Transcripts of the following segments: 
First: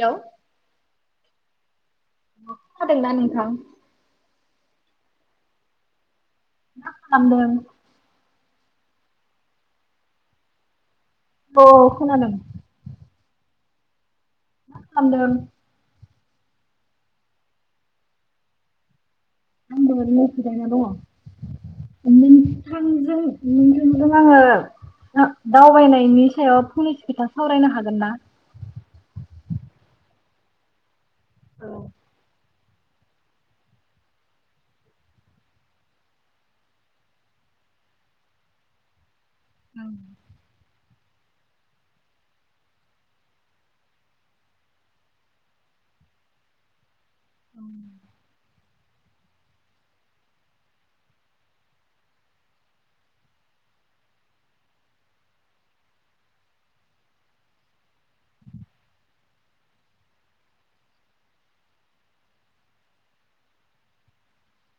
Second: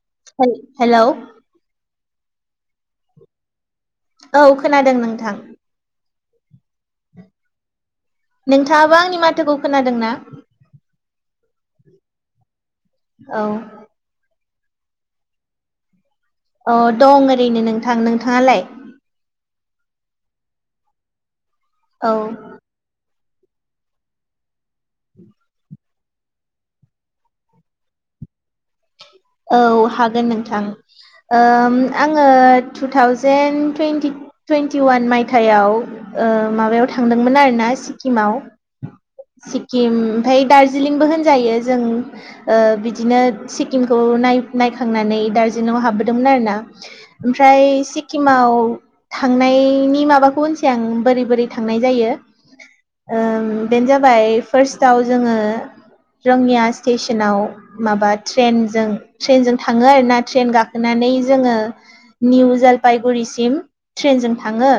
Hello hello खोनादोंना नोंथां? औ खोनादों नोंथां। मा खालामदों? नोंथांङाबो आंनि माथोखौ खोनादोंना? औ खोनादों औ मा खालामदों? अ दं ओरैनो नोंथां नोंथांङालाय? आंबो ओरैनो जिरायना दंङ औ थां नुनो थदों आङो [unintelligible] दावबायनायनि सायाव फंनैसो खोथा सावरायनो हागोनना? औ हागोन नोंथां ओम आंङो टु थावजेेन टुइन्टि टुइन्टिवान मायथायाव ओ माबायाव थांदोंमोन आरोना सिक्किमाव। सिक्किम ओमफाय दार्जिलिंबो होनजायो जों ओ बिदिनो सिक्किम खौ नाय-नायखांनानै दार्जिलिंङाव हाबबोदोंमोन आरो ना। ओमफ्राय सिक्किमाव थांनायनि माबाखौ होनसै आं बोरै बोरै थांनाय जायो ओ बेनो जाबाय फार्स्टआव जोंङो रोङिया स्टेशनाव माबा ट्रेन जों ट्रेनजों थांङो आरोना ट्रेन गाखोनानै जोंङो निउ जलफायगुरिसिम ट्रेनजों थांङो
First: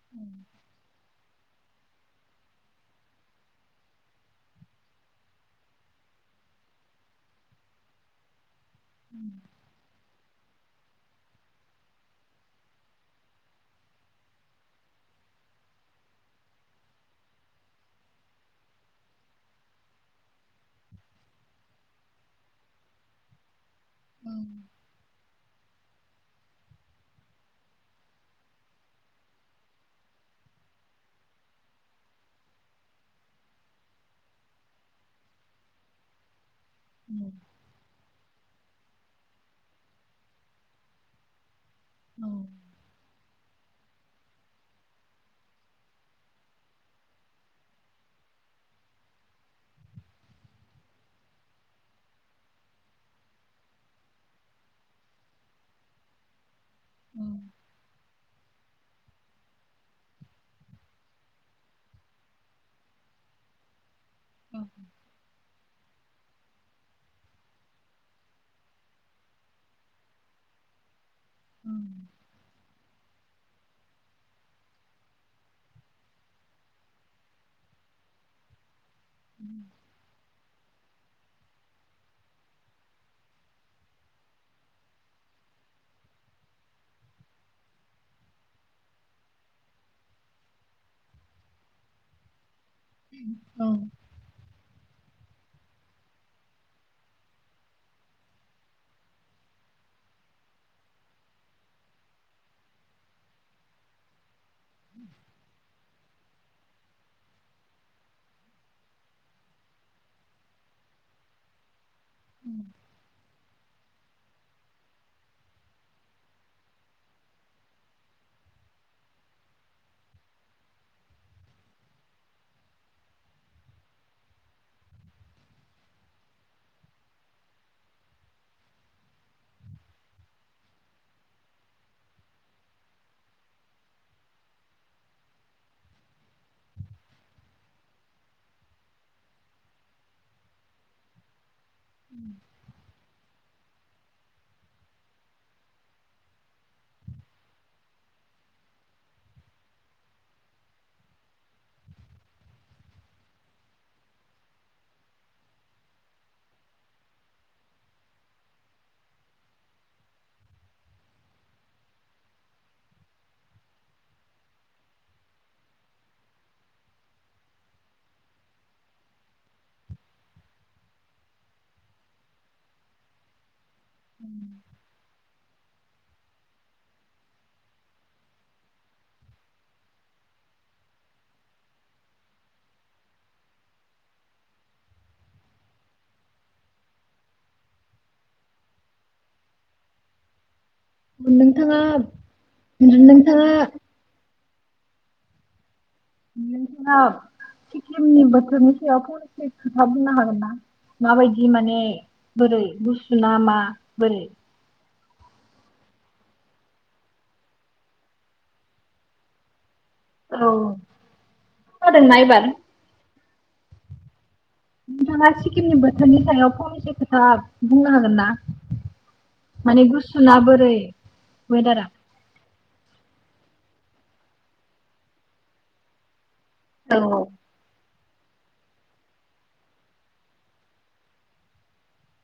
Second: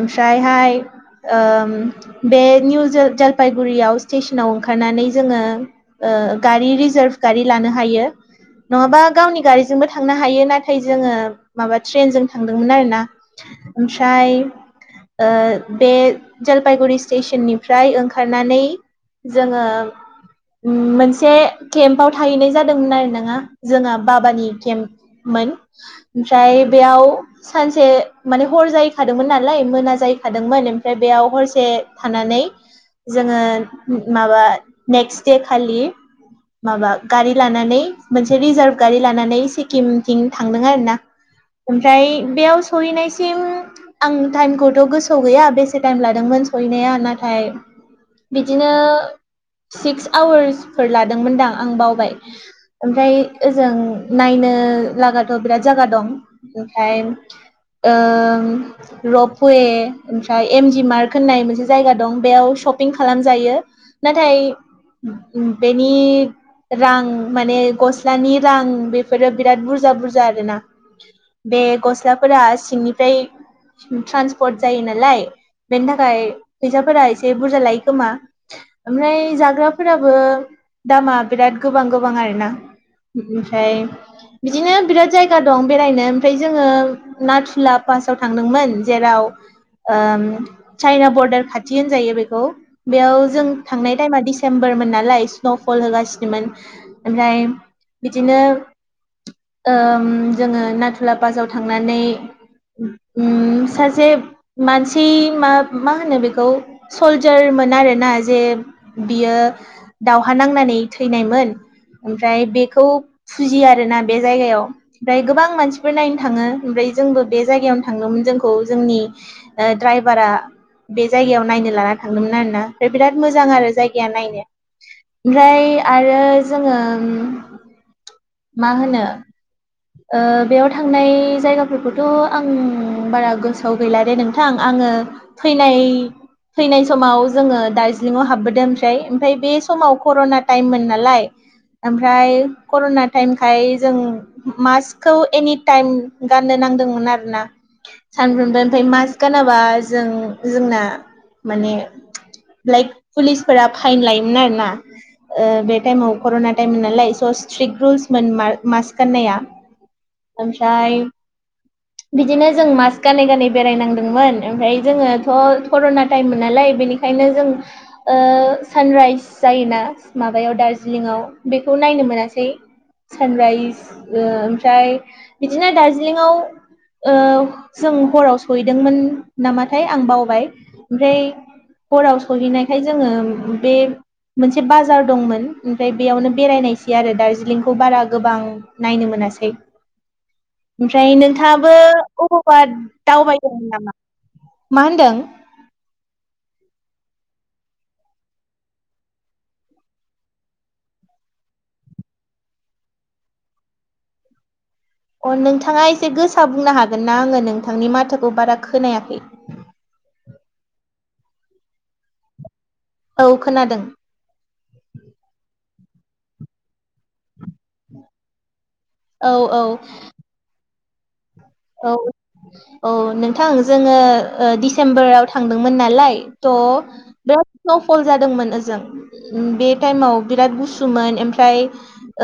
ओमफ्रायहाय ओम बे निउ ज-जलफायगुरियाव स्टेसनाव ओंखारनानै जोंङो ओ गारि रिजार्भ गारि लानो हायो। नंङाबा गावनि गारिजोंबो थांनो हायो नाथाय जोंङो माबा ट्रेनजों थांदोंमोन आरोना। ओमफ्राय ओ बे जलफायगुरि स्टेसननिफ्राय ओंखारनानै जोङो मोनसे केम्पआव थाहैनाय जादोंमोन आरो ना जोंहा बाबानि केम्पमोन। ओमफ्राय बेयाव सानसे माने हर जाहैखादोंमोन नालाय मोना जाहैखादोंमोन ओमफ्राय बेयाव हरसे थानानै जोङो माबा नेक्स्ट दे खालि माबा गारि लानानै मोनसे रिजार्भ गारि लानानै सिक्किमथिं थांदों आरोना। ओमफ्राय बेयाव सौहैनायसिम आं टाइमखौथ' गोसोआव गैया बेसे टाइम लादोंमोन सहैनाया नाथाय बिदिनो सिक्स आवार्सफोर लादोंमोनदां आं बावबाय। ओमफ्राय ओजों नायनो लागाथ' बिराद जागा दं। ओमफ्राय ओ रपवे ओमफ्राय एमजि मार्क होननाय मोनसे जायगा दं बेयाव शपिं खालामजायो। नाथाय बेनि रां माने गस्लानि रां बेफोरो बिराद बुरजा बुरजा आरोना। बे गस्लाफोरा सिंनिफ्राय ट्रान्सपर्ट जायो नालाय बेनि थाखाय फैसाफोरा एसे बुरजा लायो खोमा। ओमफ्राय जाग्राफोराबो दामा बिराद गोबां गोबां आरोना। ओमफ्राय बिदिनो बिराद जायगा दं बेरायनो ओमफ्राय जोङो नाथुला पासाव थांदोंमोन जेराव ओ चाइना बर्डार खाथिनो होनजायो बेखौ। बेयाव जों थांनाय टाइमा डिसेम्बरमोन नालाय स्न' फल होगासिनोमोन ओमफ्राय बिदिनो ओम जोङो नाथुला पासाव थांनानै उम सासे मानसि मा मा होनो बेखौ सलजारमोन आरोना जे बियो दावहा नांनानै थैनायमोन ओमफ्राय बेखौ फुजियो आरोना बे जायगायाव। ओमफ्राय गोबां मानसिफोर नायनो थाङो ओमफ्राय जोंबो बे जायगायावनो थांदोंमोन जोंखौ जोंनि ओ ड्राइभारा बे जायगायाव नायनो लाना थांदोंमोन आरोना ओमफ्राय बिराद मोजां आरो जायगाया नायनो। ओमफ्राय आरो जोङो मा होनो ओ बेयाव थांनाय जायगाफोरखौथ' आं बारा गोसो आव गैला दे नोंथां आङो फैनाय फैनाय समाव जोङो दार्जिलिंआव हाबबोदों ओमफ्राय ओमफ्राय बे समाव कर'ना टाइममोन नालाय [inaudible] ओमफ्राय कर'ना टाइमखाय जों मास्कखौ एनि टाइम गाननो नांदोंमोन आरोना। सानफ्रोमबो ओमफ्राय मास्क गानाबा जों जोंना माने लाइक पुलिसफोरा फाइन लायोमोन आरोना। ओ बे टाइमाव कर'ना टाइम नालाय स' स्ट्रिक रुल्समोन मा-मास्क गाननाया। ओमफ्राय [inaudible] बिदिनो जों मास्क गानै गानै बेराय नांदोंमोन ओमफ्राय जोङोथ' कर'ना टाइममोन नालाय बेनिखाय ओंखायनो जों ओ सानराइस जायोना माबायाव दार्जिलिंआव बेखौ नायनो मोना सै सानराइज ओ ओमफ्राय बिदिनो दार्जिलिंआव ओ जों हराव सहैदोंमोन नामाथाय आं बावबाय ओमफ्राय हराव सौहैनायखाय जोङो बे मोनसे बाजार दंमोन ओमफ्राय बेयावनो बेरायनायसै आरो दार्जिलिंखौ बारा गोबां नायनो मोनासै ओमफ्राय नोंथाङाबो नोंथाङा अबावबा नोंथाङा दावबायदोंमोन नामा मा होनदों? नोंथाङा सिक्किमनि बोथोरनि सायाव फंनैसो खोथा बुंनो हागोन ना? माबायदि माने बोरै गुसु ना मा बोरै? अ नोंथाङा एसे गोसा बुंनो हागोन ना आङो नोंथांनि माथोखौ बारा खोनायाखै? औ खोनादोंना एबार? औ खोनादों। नोंथाङा सिक्किमनि बोथोरनि सायाव फंनैसो खोथा बुंनो हागोन ना? औ औ माने गुसुना बोरै [unintelligible] औ औ नोंथां जोङो दिडसेम्बराव थांदोंमोन नालाय थ' औ औ बिराथ स्न'फल जादोंमोन ओजों। बे टाइमाव बिराद गुसुमोन ओमफ्राय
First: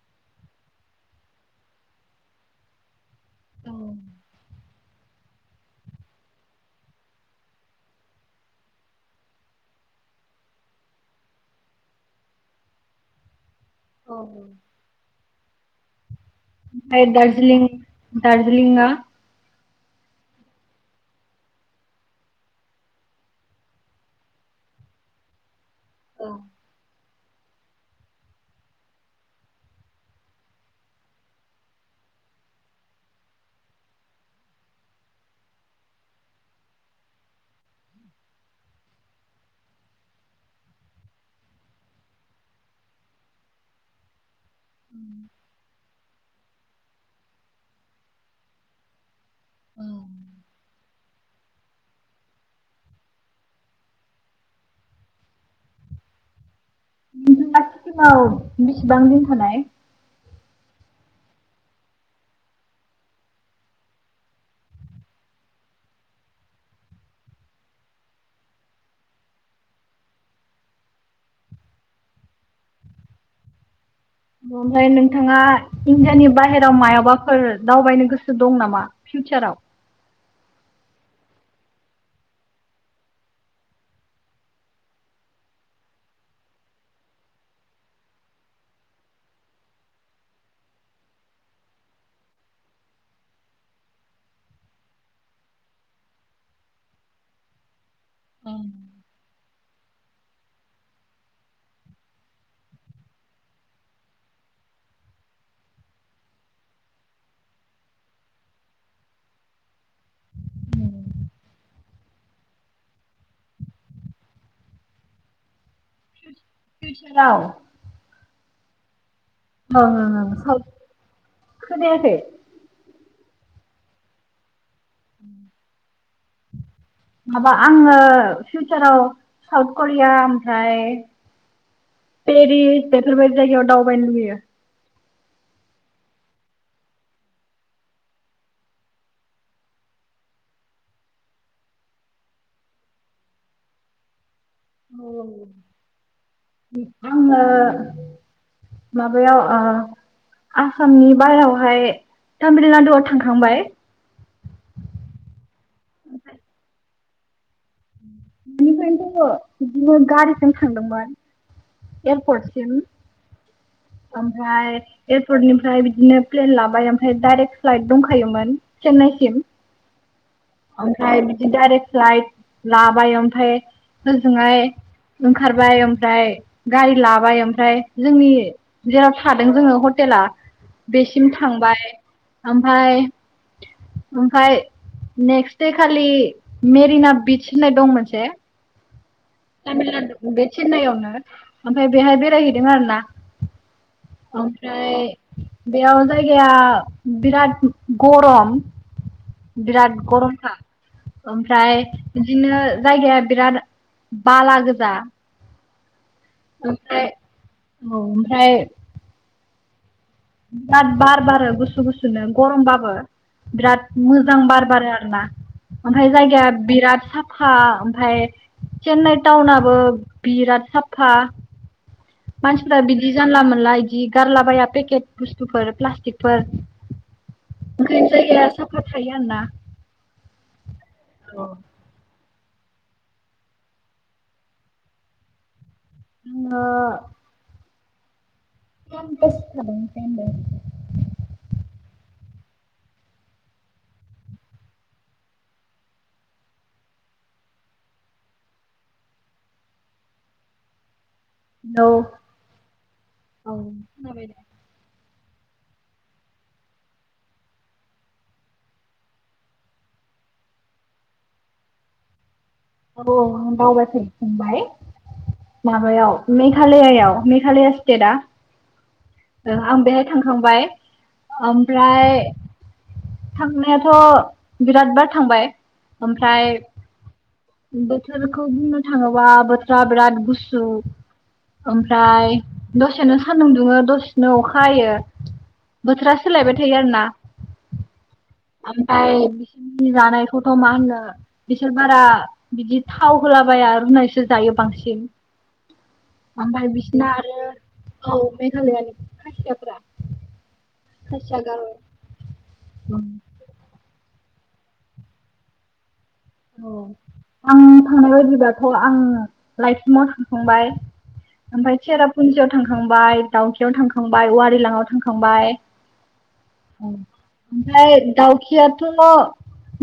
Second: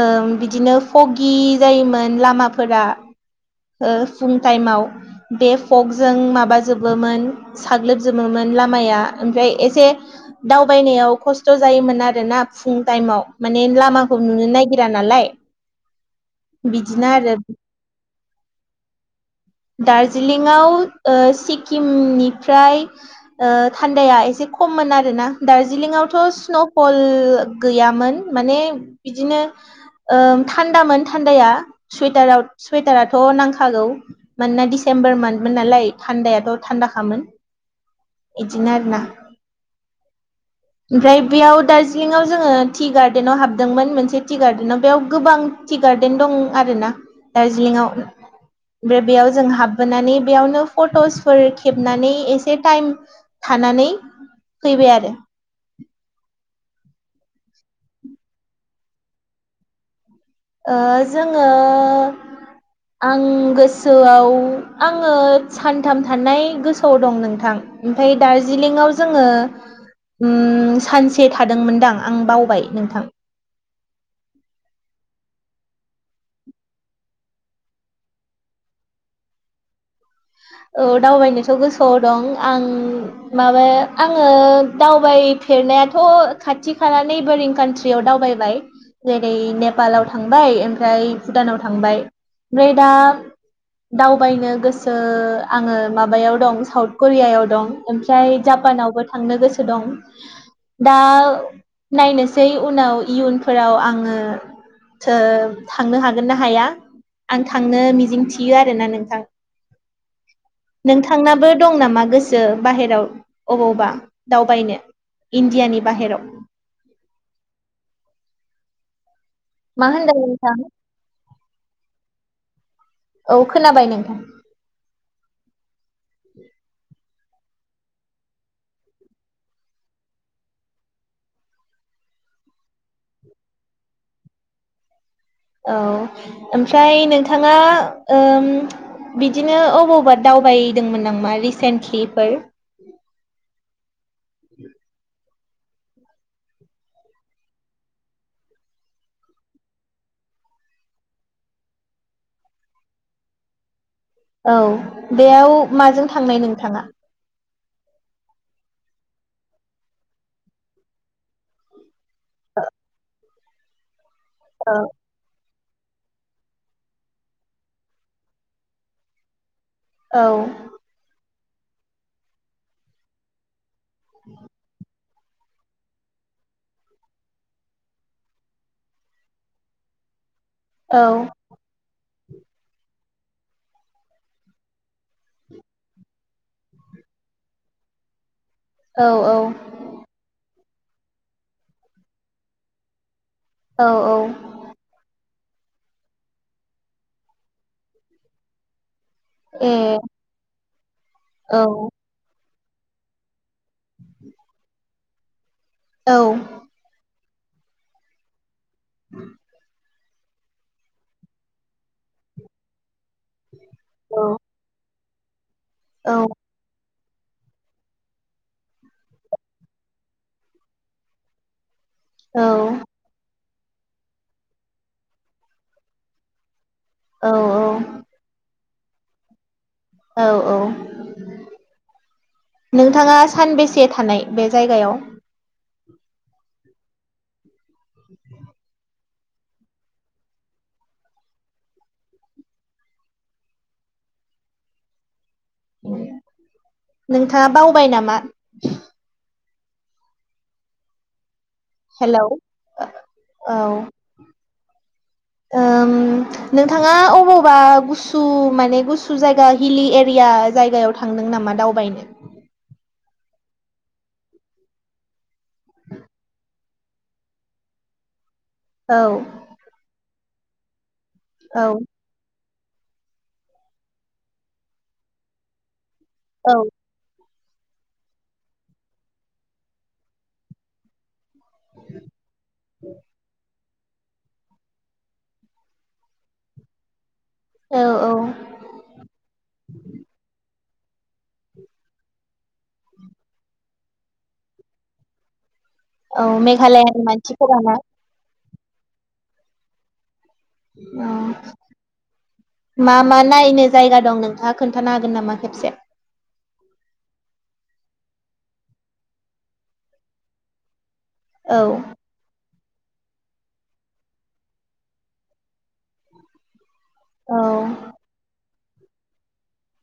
ओ बिदिनो फगि जायोमोन लामाफोरा ओ फुंनि टाइमाव बे फकजों माबाजोबोमोन साग्लोबजोबोमोन लामाया ओमफ्राय एसे दावबायनायाव खस्थ' जायोमोन आरोना फुं टाइमाव माने लाम माखौ औ नुनो ओमफ्राय नायगिरा नालाय बिदिनो आमफाप आरो दार्जिलिं दार्जिलिंगा दार्जिलिंआव ओ सिक्किमनिफ्राय ओ थान्दाया एसे खममोन आरो ना दार्जिलिंआवथ' औ स्न'फल फल गैयामोन माने बिदिनो ओ थान्दामोन थान्दाया सुयथाराव सुयथाराथ' नांखागौ मानोना डिसेम्बर मान्थमोन नालाय थान्दायाथ' थान्दाखामोन। इदिनो आरो ना [unintelligible] ओमफ्राय बेयाव दार्जिलिंआव जोङो टि गार्डेनाव हाबदोंमोन मोनसे टि गार्डेनाव बेयाव गोबां टि गार्डेन दं आरो ना दार्जिलिंआव। ओमफ्राय बेयाव जों हाबबोनानै बेयावनो पथसफोर खेबनानै एसे टाइम थानानै फैबाय आरो। नोंथाङा सिक्किमाव बिसिबां दिन थानाय? ओ जोङो आं गोसोआव आङो सानथाम थानाय गोसोआव दं नोंथां। ओमफ्राय दार्जिलिंआव जोङो ओम सानसे थादोंमोनदां आं बावबाय नोंथां। ओमफ्राय नोंथाङा इण्डियानि बाहेरायाव मायाबाफोर दावबायनो गोसो दं नामा? फिउचाराव औ दावबायनोथ' गोसोआव दं आं माबा आङो दावबायफेरनायाथ' खाथि खाानानै बोरिंखान्ट्रि याव दावबाय जेरै- नेपालाव थांबाय ओमफ्राय भुटानाव थांबाय। ओमफ्राय दा दावबायनो गोसो आङो माबायाव दं साउथ करियायाव दं। ओमफ्राय जापानावबो थांनो गोसो दं दा नायनोसै उनाव इयुनफोराव आङो सो थांनो हागोन ना हाया आं थांनो मिजिं थियो आरोना नोंथां। नोंथांनाबो दं नामा गोसो बाहेराव अबावबा दावबायनो? इण्डियानि बाहेराव। फिउचाराव मा ओं होनदों ओं नोंथां साउथ खोनायाखै? औ खोनाबाय नोंथां। [inaudible] माबा आङो फिउचाराव साउथ करिया ओमफ्राय पेरिस बेफोरबायदि जायगायाव दावबायनो लुुबैयो। औ ओमफ्राय नोंथां ओम बिदिनो अबावबा दावबायदोंमोन नामा रिसेन्टलिफोर? औ। आङो माबायाव ओ आसामनि बाहेरावहाय तामिल नाडुआव थांखांबाय। औ बेयाव माजों थांनाय नोंथांआ? बिनिफ्राय जोङो बिदिनो गारिजों थांदोंमोन। एयारपर्ट सिम आमफ्राय औ एयारपर्टनिफ्राय बिदिनो प्लेन लाबाय आमफ्राय डाइरेक्ट फ्लाइट दंखायोमोन। चेन्नायसिम। औ। आमफ्राय बिदि डाइरेक्ट फ्लाइट लाबाय ओमफ्राय होजोंहाय ओंखारबाय ओमफ्राय गारि लाबाय आमफ्राय जोंनि जेराव थादों जोङो हटेला औ बेसिम था थांबाय आमफ्राय ओमफ्राय नेक्स्ट दे खालि मेरिना बिदच होननाय दं मोनसे औ औ। तामिलनाडु बे चेननायआवनो ओमफाय बेहाय बेरायहैदों आरो ना। औ औ। ओमफ्राय बेयाव जायगाया बिराद गरम। बिराद ए गरमखा औ ओमफ्राय बिदिनो जायगाया बिराद बाला गोजा। औ आमफ्राय औ आमफ्राय [inaudible] ब्राद बार बारो गुसु गुसुनो गरमबाबो बिराद औ मोजां बार बारो आरो ना ओमफ्राय औ जायगाया बिराद साफ फा ओमफाय चेन्नाइ टाउनाबो बिराद साफा। मानसिफोरा औ बिदि जानला मोनला इदि गारलाबाया पेकेट बुस्थुफोर प्लास्टिकफोर। औ ओंखायनो जायगाया साफा थायो आरो ना। औ औ। नोंथाङा सानबेसे थानाय बे जायगायाव? आङो [inaudible] सानबा सो थादों सानबा। नोंथाङा बावबाय नामा? हेलौ ओ औ [inaudible] ओम नोंथाङा अबावबा गुसु माने गुसु जायगा हिलि एरिया जायगायाव थांदों नामा दावबायनो? औ औ आं बावाखै फंबाय। माबायाव मेघालयायाव मेघालया स्टेटआ औ आं बेहाय थांखांबाय औ ओमफ्राय थांनायाथ' बिराद बार थांबाय औ ओमफ्राय बोथोरखौ बुंनो थाङोबा बोथोरा बिराद गुसु। ओमफ्राय दसेानो सान्दुं दुङो दसे न अखायो बोथोरा सोलायबाय थायो आरो ना औ ओ ओमफ्राय बिसोरनि जानायखौथ' मा होनो बिसोर बारा बिदि थाव होलाबाया रुनायसो जायो बांसिन औ ओमफ्राय मेघालयानि बिसोरना मानसिफोराना आरो औ खाथियाफ्रा ओ मा मा नायनो जायगा दं नोंथाङा खोन्थानो हागोन नामा खेबसे? औ आं थांनाय बायददिब्लाथ' आं लाइसिमाव थांखांबाय औ ओमफ्राय चेरापुन्जियाव थांखांबाय दाउखियाव थांखांबाय औवारिलाङआव थांखांबाय औ औ ओमफ्राय दाउखियाथ'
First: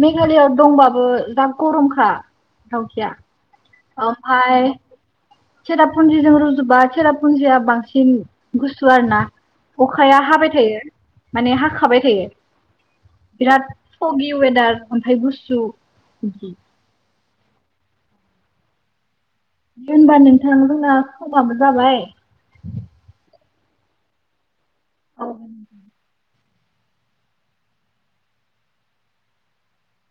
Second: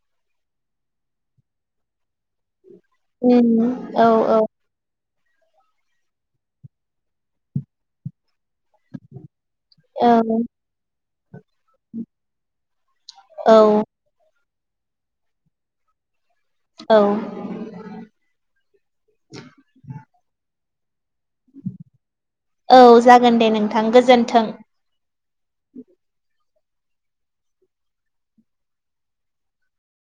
मेघालयआव दंबाबो दा गरमखा दावखिया उम औ औ ओमफ्राय सेरापुन्जिजों रुजुबा सेरापुन्जिया बांसिन गुसु आरो ना औ अखाया माने हाखाबाय थायो बिराद औ हगि वेदार ओमफ्राय गुस्सु औ दे होमबा नोंथां दना समाबो जाबाय औ जागोन दे नोंथां गोजोन्थों। औ